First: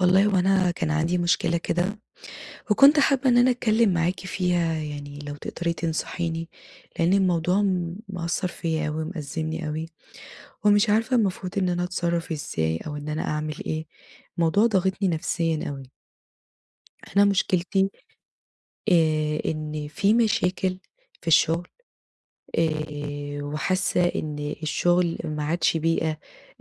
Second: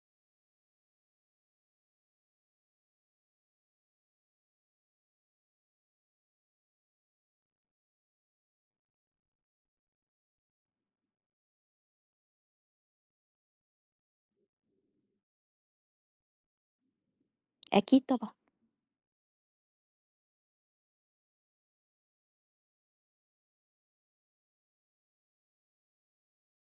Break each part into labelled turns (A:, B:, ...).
A: والله هو أنا كان عندي مشكلة كده، وكنت حابة إن أنا أتكلم معاكِ فيها يعني لو تقدري تنصحيني، لأن الموضوع مأثّر فيّا أوي، مأزّمني أوي، ومش عارفة المفروض إن أنا أتصرّف إزاي أو إن أنا أعمل إيه، الموضوع ضاغطني نفسيًا أوي. أنا مشكلتي
B: أكيد طبعًا،
A: إن في مشاكل في الشغل، وحاسة إن الشغل ما عادش بيئة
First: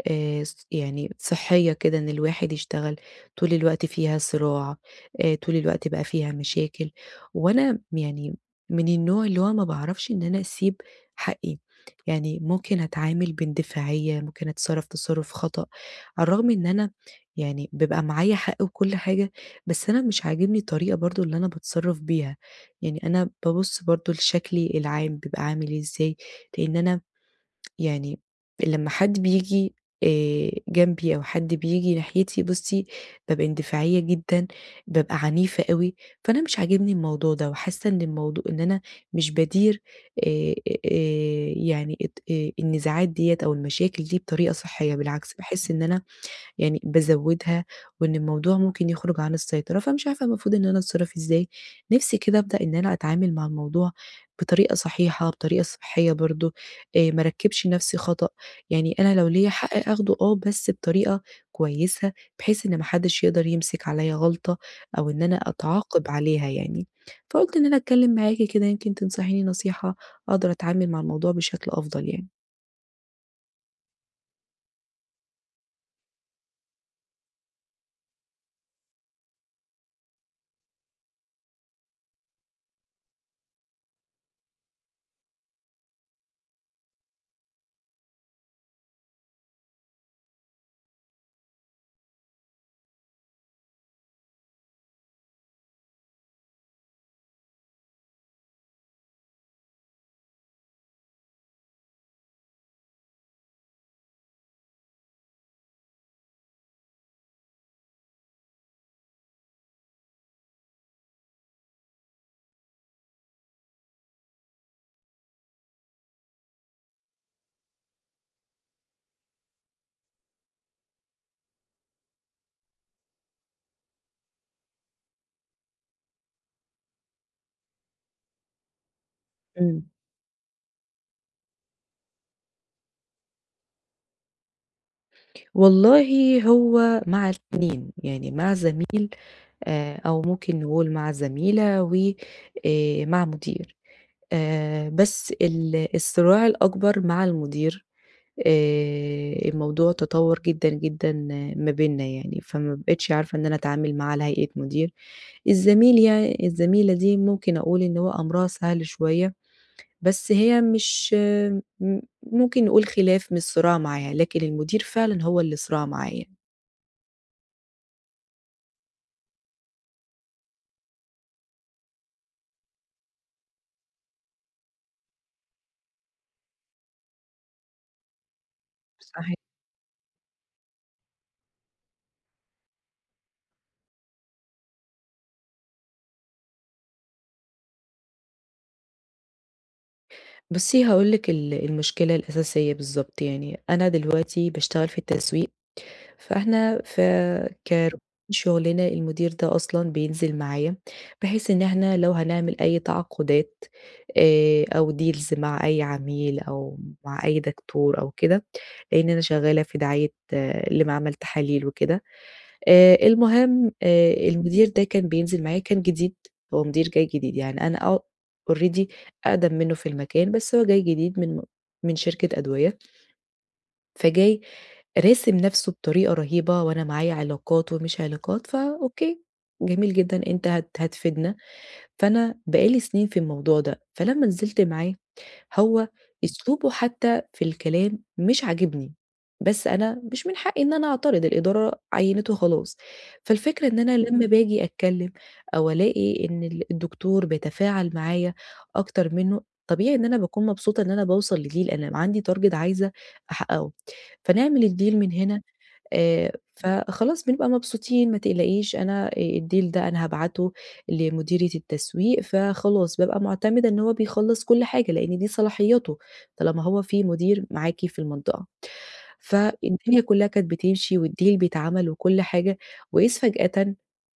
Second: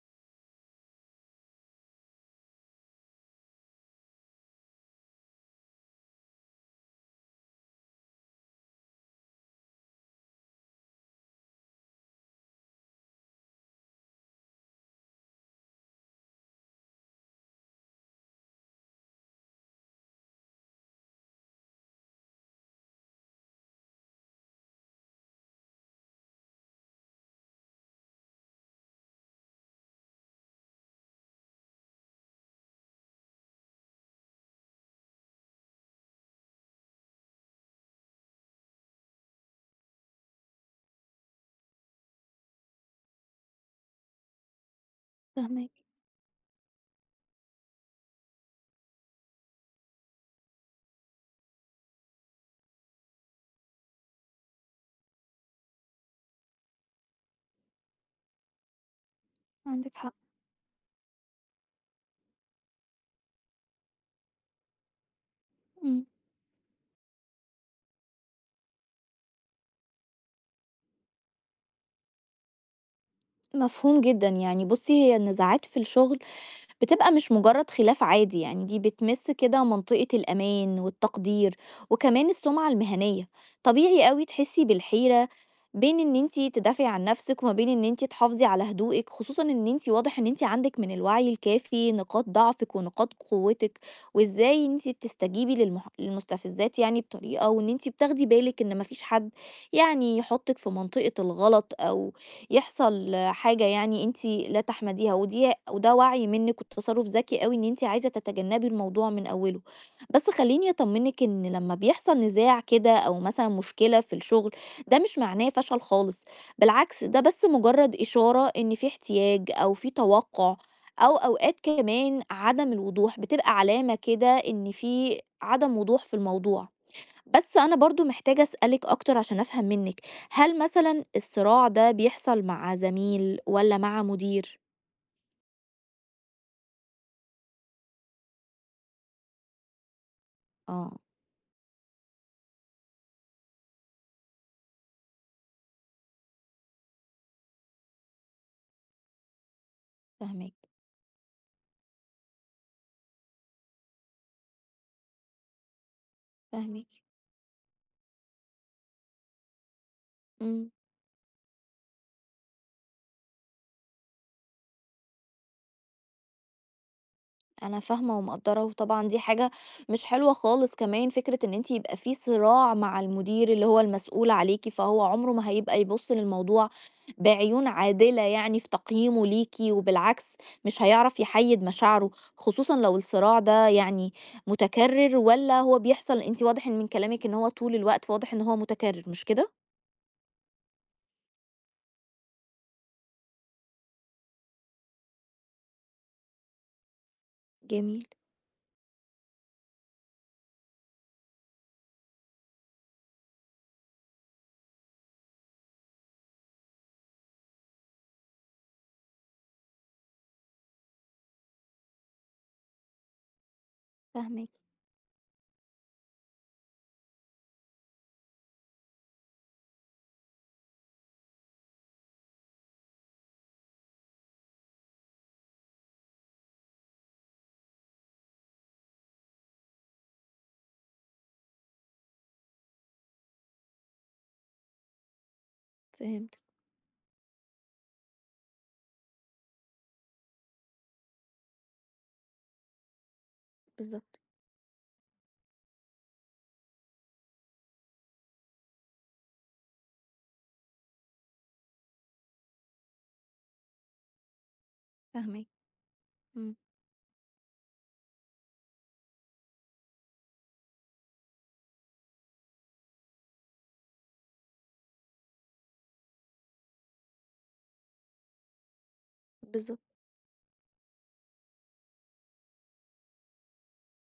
A: ص يعني صحية كده إن الواحد يشتغل، طول الوقت فيها صراع، طول الوقت بقى فيها مشاكل، وأنا يعني من النوع اللي هو ما باعرفش إن أنا أسيب حقي، يعني ممكن أتعامل باندفاعية، ممكن أتصرف تصرف خطأ، على الرغم إن أنا يعني بيبقى معايا حق وكل حاجة، بس أنا مش عاجبني الطريقة برضه اللي أنا باتصرف بيها. يعني أنا بابُص برضه لشكلي العام بيبقى عامل إيه إزاي، لإن أنا يعني لمّا حد بييجي جنبي أو حد بييجي ناحيتي بُصّي، بابقى اندفاعية جدًا، بابقى عنيفة أوي، فأنا مش عاجبني الموضوع ده وحاسة إن الموضوع إن أنا مش بادير، آآ يعني الت النزاعات ديّة أو المشاكل دي بطريقة صحية، بالعكس
B: فاهماك.
A: باحس إن أنا يعني بازوّدها، وإن الموضوع ممكن يخرج عن السيطرة، فمش عارفة المفروض إن أنا أتصرّف إزاي. نِفْسي كده أبدأ إن أنا أتعامل مع الموضوع بطريقة صحيحة، بطريقة صحّية برضه، ما أركّبش نَفْسي خطأ، يعني أنا لو ليّا حق
B: عندِك
A: آخده
B: حق،
A: آه، بس بطريقة كويسة، بحيث إن ما حدّش يقدر يمسك عليّا غلطة أو إن أنا
B: إمم.
A: أتعاقب عليها يعني. فقُلت إن أنا أتكلّم معاكِ كده يمكن تنصحيني نصيحة أقدر أتعامل مع الموضوع بشكل أفضل يعني.
B: مفهوم جدًا، يعني بُصّي هي النزاعات في الشغل بتبقى مش مجرد خلاف عادي، يعني دي بتمس كده منطقة الأمان والتقدير وكمان السمعة المهنية. طبيعي قوي تحسي بالحيرة بين ان انتي تدافعي عن نفسك وما بين ان انتي تحافظي على هدوءك، خصوصا ان انتي واضح ان انتي عندك من الوعي الكافي نقاط ضعفك ونقاط قوتك وازاي انتي بتستجيبي للمستفزات، يعني بطريقة وان انتي بتاخدي بالك ان مفيش حد يعني يحطك في منطقة الغلط او يحصل حاجة يعني أنتِ لا تحمديها، ودي وده وعي منِّك وتصرُّف ذكي أوي إن أنتِ عايزة تتجنّبي الموضوع من أوله. بس خلّيني أطمّنِك إن لمّا بيحصل نزاع كده أو مثلًا مشكلة في الشغل، ده مش معناه فشل خالص، بالعكس ده بس مُجرّد إشارة إن في احتياج أو في توقُّع أو أوقات كمان عدم الوضوح، بتبقى علامة كده إن في عدم وضوح في الموضوع. بس أنا برضو محتاجة أسألِك أكتر عشان أفهم
A: إمم.
B: منِّك، هل مثلًا الصراع ده بيحصل مع زميل والّا مع مدير؟
A: والله هو مع الاتنين، يعني مع زميلي أو ممكن نقول
B: آه،
A: مع زميلة وآآ مع مدير. بس الصراع الأكبر مع المدير، الموضوع تطوّر
B: فاهماكِ،
A: جدًا، جدًا، ما بيننا يعني، فما بقيتش عارفة إن أنا أتعامل معاه على هيئة مدير. الزميلة
B: فاهماكِ،
A: دي ممكن أقول إن هو أمرها سهل شوية، بس هي
B: إمم.
A: مش ممكن نقول خلاف مش صراع معايا، لكن المدير فعلًا هو اللي صراع معايا.
B: أنا فاهمة ومقدّرة، وطبعًا دي حاجة مش حلوة خالص، كمان فكرة إن أنتِ يبقى في صراع مع المدير اللي هو المسؤول عليكِ، فهو عمره ما هيبقى يبُص للموضوع بعيون عادلة يعني في تقييمه
A: صحيح.
B: ليكِ، وبالعكس مش هيعرف يحيّد مشاعره، خصوصًا لو الصراع ده يعني متكرر والّا هو بيحصل، أنتِ واضح إن من كلامِك إن هو طول الوقت واضح إن هو متكرر، مش كده؟
A: بُصّي، هاقول لِك المشكلة الأساسية بالضبط، يعني أنا دلوقتي باشتغل في التسويق، فإحنا كروتين
B: جميل،
A: شغلنا المدير ده أصلًا بينزل معايا، بحيث إن إحنا لو هنعمل أي تعاقدات، أو deals مع أي عميل أو مع أي دكتور أو كده، لإن أنا شغالة في دعاية، لمعمل تحاليل وكده، المهم
B: فاهماكِ،
A: المدير ده كان بينزل معايا كان جديد، هو مدير جاي جديد، يعني أنا already أقدم منّه في المكان، بس هو جاي جديد من شركة أدوية، فجاي راسم نَفْسه بطريقة رهيبة وأنا معايا علاقات ومش علاقات، فأوكي، جميل جدًا، أنت هتفيدنا، فأنا بقى لي سنين في الموضوع ده، فلمّا نزلت معاه هو
B: فهمتِك،
A: أسلوبه حتى في الكلام مش عاجبني، بس أنا مش من حقي إن أنا أعترض، الإدارة عيّنته خلاص. فالفكرة إن أنا لمّا
B: بالضبط،
A: باجي أتكلّم أو ألاقي إن الدكتور بيتفاعل معايا أكتر منّه، طبيعي إن أنا باكون مبسوطة إن أنا باوصل لdeal، أنا عندي target عايزة أحققه، فنعمل الdeal من هنا،
B: فاهماكِ، إمم،
A: فخلاص بنبقى مبسوطين، ما تقلقيش أنا، الdeal ده أنا هابعته لمديرة التسويق، فخلاص بابقى مُعتمدة إن هو بيخلّص كل حاجة، لإن دي صلاحياته، طالما هو في مدير معاكِ في المنطقة.
B: بالضبط.
A: فالدنيا كلّها كانت بتمشي والdeal بيتعمل وكل حاجة، وإذ فجأةً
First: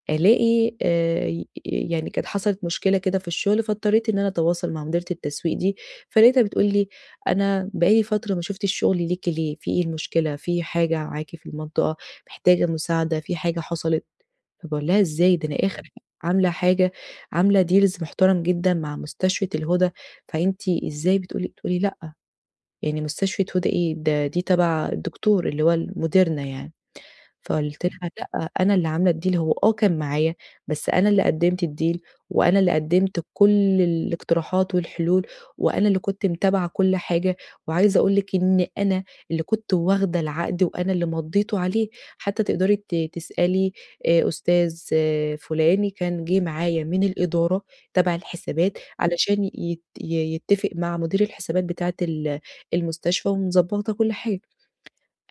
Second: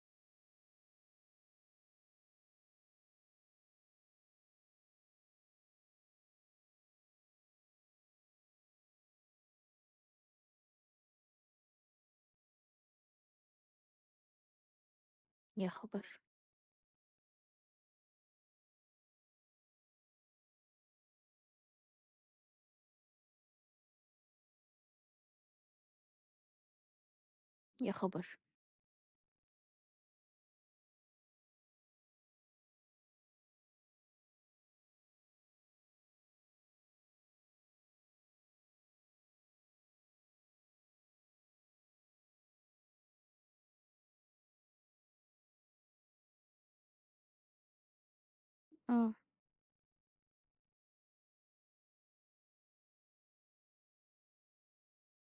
A: ألاقي، ي يعني كانت حصلت مشكلة كده في الشغل، فاضطريت إن أنا أتواصل مع مديرة التسويق دي، فلقيتها بتقول لي: "أنا بقى لي فترة ما شُفتش شغل ليكِ ليه، في إيه المشكلة، في حاجة معاكِ في المنطقة، محتاجة مساعدة، في حاجة حصلت؟" فباقول لها: "إزاي؟ ده أنا
B: يا
A: آخر
B: خبر!
A: عاملة حاجة، عاملة deals محترم جدًا مع مستشفى الهُدى، فأنتِ إزاي بتقولي؟" تقول لي: "لأ، يعني مستشفى هدى إيه، ده دي تبع الدكتور اللي هو ال موديرنا يعني." فقُلت
B: يا
A: لها:
B: خبر!
A: "لأ، أنا اللي عاملة الdeal، هو آه كان معايا، بس أنا اللي قدّمت الdeal وأنا اللي قدّمت كل الاقتراحات والحلول وأنا اللي كنت متابعة كل حاجة، وعايزة أقول لِك إن أنا اللي كنت واخدة العقد وأنا اللي مضّيته عليه، حتى تقدري تسألي، أستاذ فُلاني كان جِه معايا من الإدارة تبع الحسابات
B: آه،
A: علشان يت ي يتّفق مع مدير الحسابات بتاعة ال المستشفى ومضبّطة كل حاجة."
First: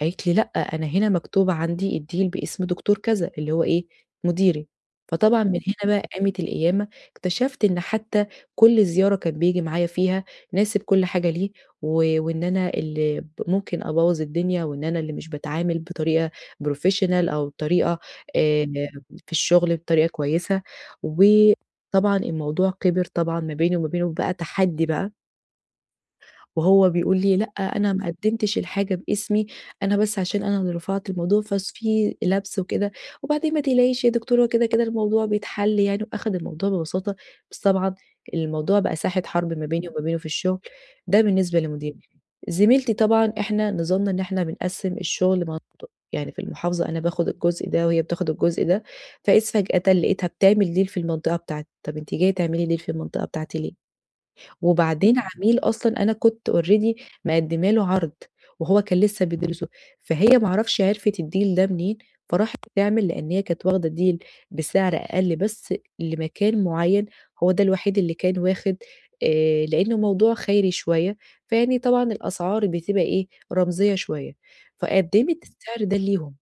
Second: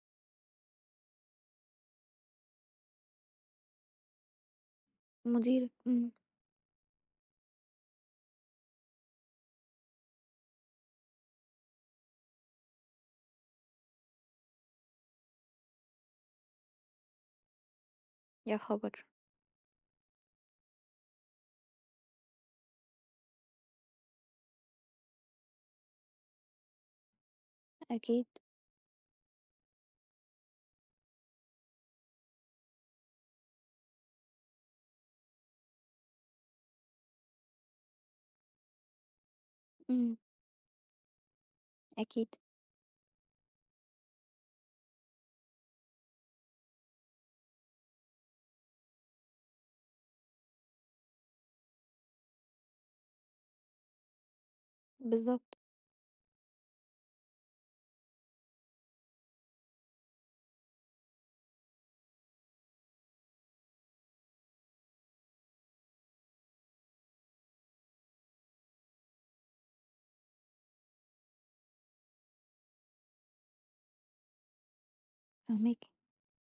A: قالت لي: "لأ، أنا هنا مكتوب عندي الDeal باسم دكتور كذا." اللي هو إيه، مديري. فطبعًا من
B: مديرِك،
A: هنا بقى
B: إمم.
A: قامت القيامة، اكتشفت إن حتى كل زيارة كان بييجي معايا فيها ناسب كل حاجة ليه، وإن أنا اللي ممكن أبوّظ الدنيا، وإن أنا اللي مش باتعامل بطريقة professional أو بطريقة،
B: يا
A: آآ
B: خبر!
A: في الشغل بطريقة كويسة. وطبعًا الموضوع كبر طبعًا ما بيني وما بينه، بقى تحدي بقى. وهو بيقول لي: "لأ، أنا ما
B: أكيد،
A: قدّمتش الحاجة باسمي، أنا بس عشان أنا اللي رفعت الموضوع، ففي لَبْس وكده، وبعدين ما تقلقيش يا دكتورة، كده كده الموضوع بيتحل يعني." وأخَد الموضوع ببساطة، بس طبعًا الموضوع بقى ساحة حرب ما بيني وما
B: إمم،
A: بينه في الشغل، ده بالنسبة لمديري.
B: أكيد،
A: زميلتي طبعًا إحنا نظامنا إن إحنا بنقسّم الشغل، يعني في المحافظة أنا باخُد الجزء ده وهي بتاخُد الجزء ده، فإذ فجأةً لقيتها بتعمل deal في المنطقة بتاعتي، طَب أنتِ جاية تعملي deal في المنطقة بتاعتي ليه؟ وبعدين عميل
B: بالضبط،
A: أصلًا أنا كنت already مقدّمة له عرض، وهو كان لسه بيدرسه، فهي ما اعرفش عرفت الdeal ده منين، فراحت تعمل، لإن هي كانت واخدة deal بسعر أقل بس لمكان معيّن، هو ده الوحيد اللي كان واخد، لإنه موضوع خيري شوية، فيعني طبعًا الأسعار بتبقى إيه، رمزية شوية، فقدّمت
B: فاهماكِ،
A: السعر ده ليهم.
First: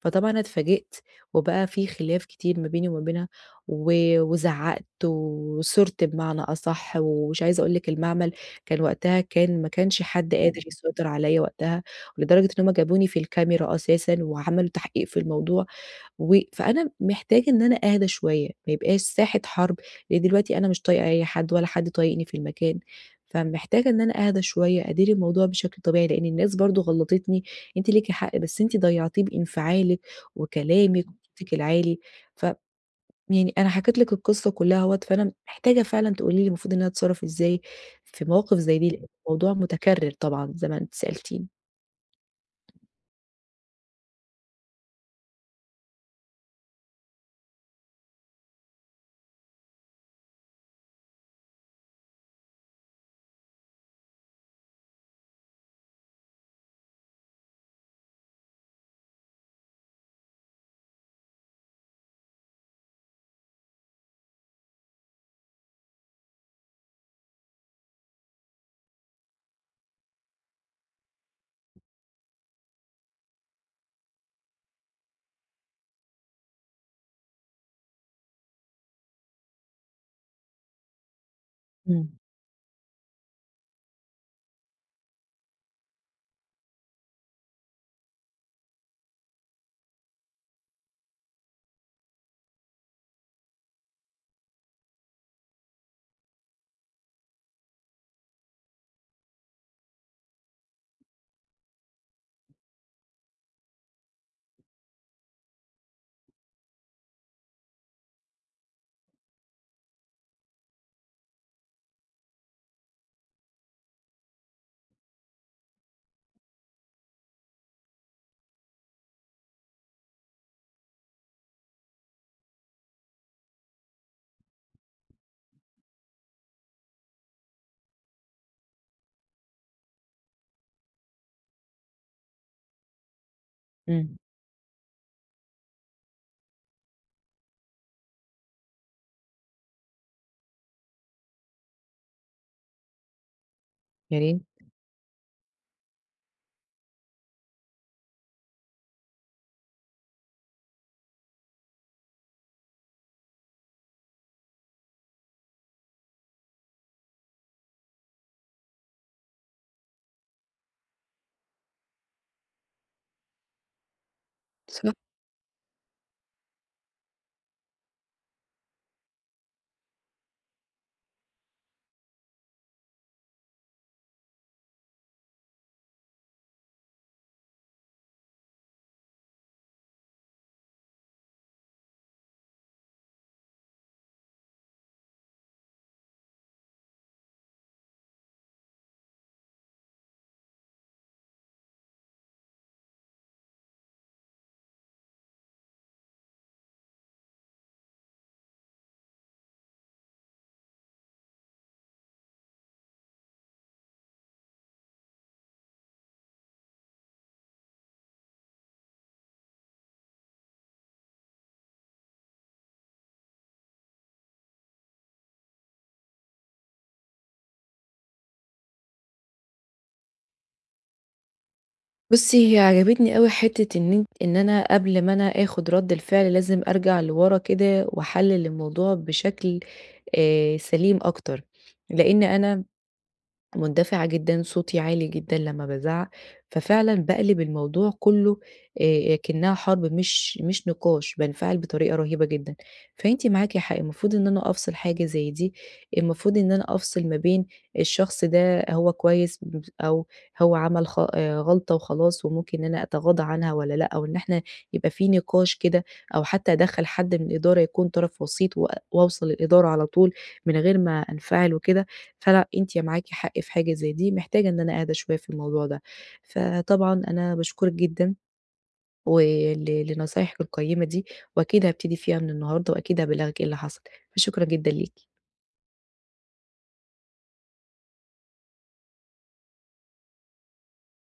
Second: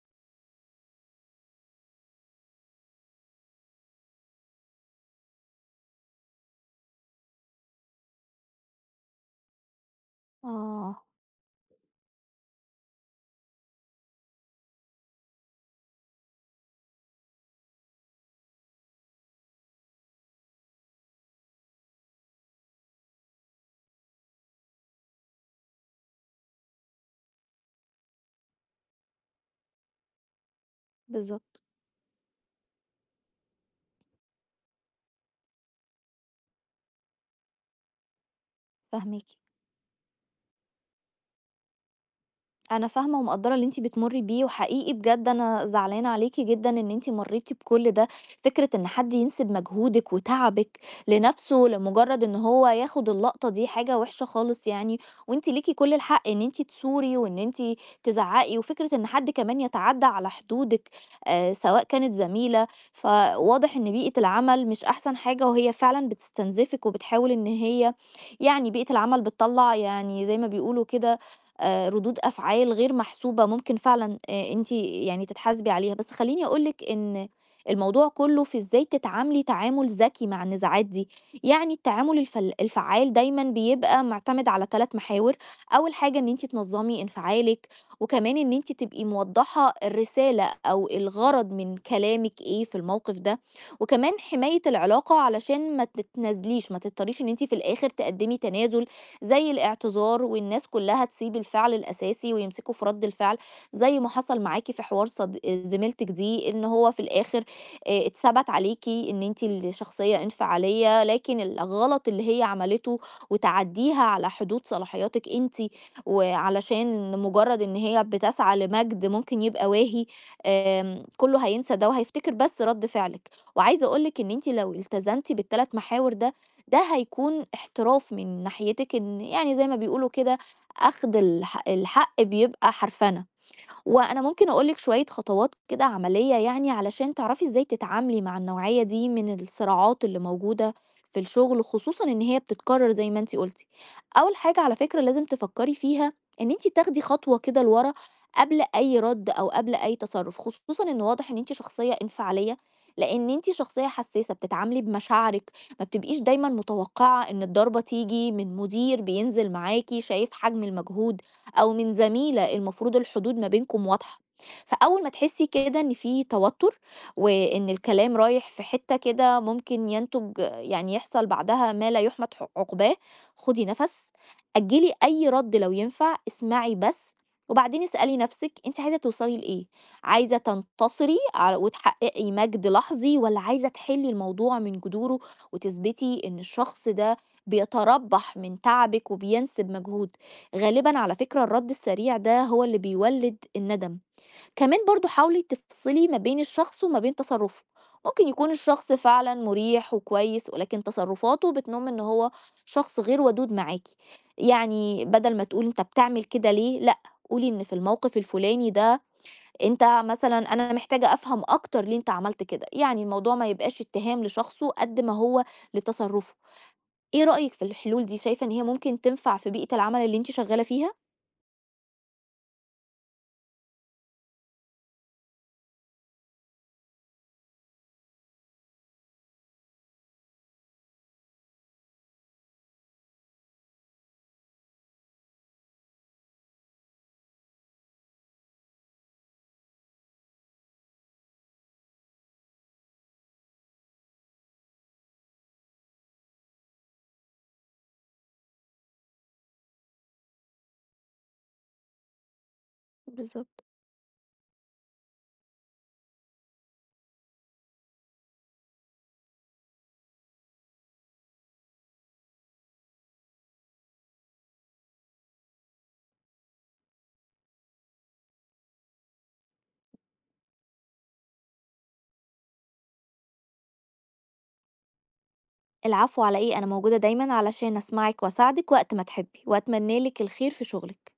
A: فطبعًا أنا اتفاجئت، وبقى في خلاف كتير ما بيني وما بينها، و وزعّقت وثُرت بمعنى أصح، ومش عايزة أقول لِك المعمل كان وقتها، كان ما كانش حد قادر
B: آه،
A: يسيطر عليَّ وقتها، لدرجة إن هُم جابوني في الكاميرا أساسًا وعملوا تحقيق في الموضوع، فأنا محتاجة إن أنا أهدى شوية، ما يبقاش ساحة حرب، لإن دلوقتي أنا مش طايقة أي حد ولا حد طايقني في المكان، فمحتاجة إن أنا أهدى شوية، أدير الموضوع بشكل طبيعي، لإن الناس برضه غلطتني، أنتِ ليكِ حق بس أنتِ ضيّعتيه بانفعالِك وكلامِك وصوتِك
B: بالضبط،
A: العالي، ف يعني أنا حكيت لِك القصة كلّها أهوّة، فأنا محتاجة فعلًا تقولي لي المفروض إن أنا أتصرّف إزاي في مواقف زي دي، لإن
B: فاهماكِ.
A: الموضوع متكرر طبعًا زي ما أنتِ سألتيني.
B: أنا فاهمة ومقدّرة اللي أنتِ بتمُرّي بيه، وحقيقي بجد أنا زعلانة عليكِ جدًا إن أنتِ مرّيتِ بكل ده، فكرة إن حد ينسب مجهودِك وتعبِك لنَفْسه لمُجرّد إن هو ياخُد اللقطة دي حاجة وِحشة خالص يعني، وأنتِ ليكِ كل الحق إن أنتِ تثوري وإن أنتِ تزعّقي، وفكرة إن حد كمان يتعدّى على حدودِك سواء كانت زميلة، فواضح إن بيئة العمل مش أحسن حاجة وهي فعلًا بتستنزفِك وبتحاول إن هي يعني بيئة العمل بتطلّع يعني زي ما بيقولوا كده ردود أفعال غير محسوبة ممكن فعلًا أنتِ يعني تتحاسبي عليها، بس خلّيني أقول لِك إن الموضوع كُلّه في إزاي تتعاملي تعامل ذكي مع النزاعات دي، يعني
A: إمم،
B: التعامل الفعّال دايمًا بيبقى معتمد على 3 محاور، أول حاجة إن أنتِ تنظّمي انفعالِك، وكمان إن أنتِ تبقي موضّحة الرسالة أو الغرض من كلامِك إيه في الموقف ده، وكمان حماية العلاقة علشان ما تتنازليش، ما تضطريش إن أنتِ في الآخر تقدّمي تنازل زي الاعتذار والناس كلها تسيب الفعل الأساسي ويمسكوا في رد الفعل زي ما حصل معاكي في حوار زميلتك دي إن هو في الآخر آه، اتثبت عليكي إن انتي الشخصية انفعالية، لكن الغلط اللي هي عملته وتعديها على حدود صلاحياتك انتي وعلشان مجرد إن هي بتسعى لمجد ممكن يبقى واهي، آم، كله هينسى ده وهيفتكر بس رد فعلك. وعايزه اقولك ان انت لو التزمتي بالـ 3 محاور ده، ده هيكون احتراف من ناحيتِك، إن يعني زي ما بيقولوا كده أخْد الحق بيبقى حرفَنة.
A: إمم.
B: وأنا ممكن أقول لِك شوية خطوات كده عملية، يعني علشان تعرفي إزاي تتعاملي مع النوعية دي من الصراعات اللي موجودة في الشغل، خصوصًا إن هي بتتكرر زي ما أنتِ قلتِ.
A: يا
B: أول
A: ريت.
B: حاجة على فكرة لازم تفكري فيها إن أنتِ تاخدي خطوة كده لورا قبل أي رد أو قبل أي تصرُّف، خصوصًا إن واضح إن أنتِ شخصية انفعالية، لإن أنتِ شخصية حسّاسة بتتعاملي بمشاعرِك، ما بتبقيش دايمًا متوقعة إن الضربة تيجي من مدير بينزل معاكِ شايف حجم المجهود أو من زميلة المفروض الحدود ما بينكم واضحة.
A: صح.
B: فأول ما تحسي كده إن في توتر وإن الكلام رايح في حتة كده ممكن ينتج يعني يحصل بعدها ما لا يحمد عقباه، خدي نفس، أجلي أي رد لو ينفع، اسمعي بس وبعدين اسألي نفسك انت عايزة توصلي لإيه؟ عايزة وتحققي مجد لحظي ولا عايزة تحلي الموضوع من جذوره وتثبتي إن الشخص ده بيتربح من تعبك وبينسب مجهوده؟ غالبًا على فكرة الرد السريع ده هو اللي بيولد الندم، كمان برضه حاولي تفصلي ما بين الشخص وما بين تصرفه، ممكن يكون الشخص فعلًا مريح وكويس ولكن تصرفاته بتنم إن هو شخص غير ودود معاكِ، يعني بدل ما تقولي أنت بتعمل كده ليه، لأ، قولي إن في الموقف الفلاني ده أنت مثلًا، أنا محتاجة أفهم أكتر ليه أنت عملت كده، يعني الموضوع ما يبقاش اتهام لشخصه قد ما هو لتصرفه، إيه رأيِك في الحلول دي؟ شايفة إن هي ممكن تنفع في بيئة العمل اللي أنتِ شغالة فيها؟
A: بُصّي، هي عجبتني أوي حتّة إن أن إن أنا قبل ما أنا آخُد رَد الفعل لازم أرجع لورا كده وأحلِّل الموضوع بشكل سليم أكتر، لإن أنا مندفعة جدًا، صوتي عالي جدًا لمّا بازعّق، ففعلًا باقلب الموضوع كلّه، أكنّها حرب، مش نقاش، بانفعل بطريقة رهيبة جدًا. فأنتِ معاكِ حق، المفروض إن أنا أفصل حاجة زي دي، المفروض إن أنا أفصل ما بين الشخص ده، هو كويس أو هو عمل، خ غلطة وخلاص وممكن إن أنا أتغاضى عنها
B: بالضبط.
A: والّا لأ، أو إن إحنا يبقى في نقاش كده أو حتّى أدخّل حد من الإدارة يكون طرف وسيط وأوصل للإدارة على طول من غير ما أنفعل وكده. فلأ، أنتِ معاكِ حق في حاجة زي دي، محتاجة إن أنا أهدى شوية في الموضوع ده. فطبعًا أنا باشكرِك جدًا ول لنصايحِك القيّمة دي، وأكيد هابتدي فيها من النهارده وأكيد هابلّغِك إيه اللي حصل، فشكرًا جدًا ليكِ.
B: العفو على إيه، أنا موجودة دايمًا علشان أسمعِك وأساعدِك وقت ما تحبي، وأتمنى لِك الخير في شغلِك.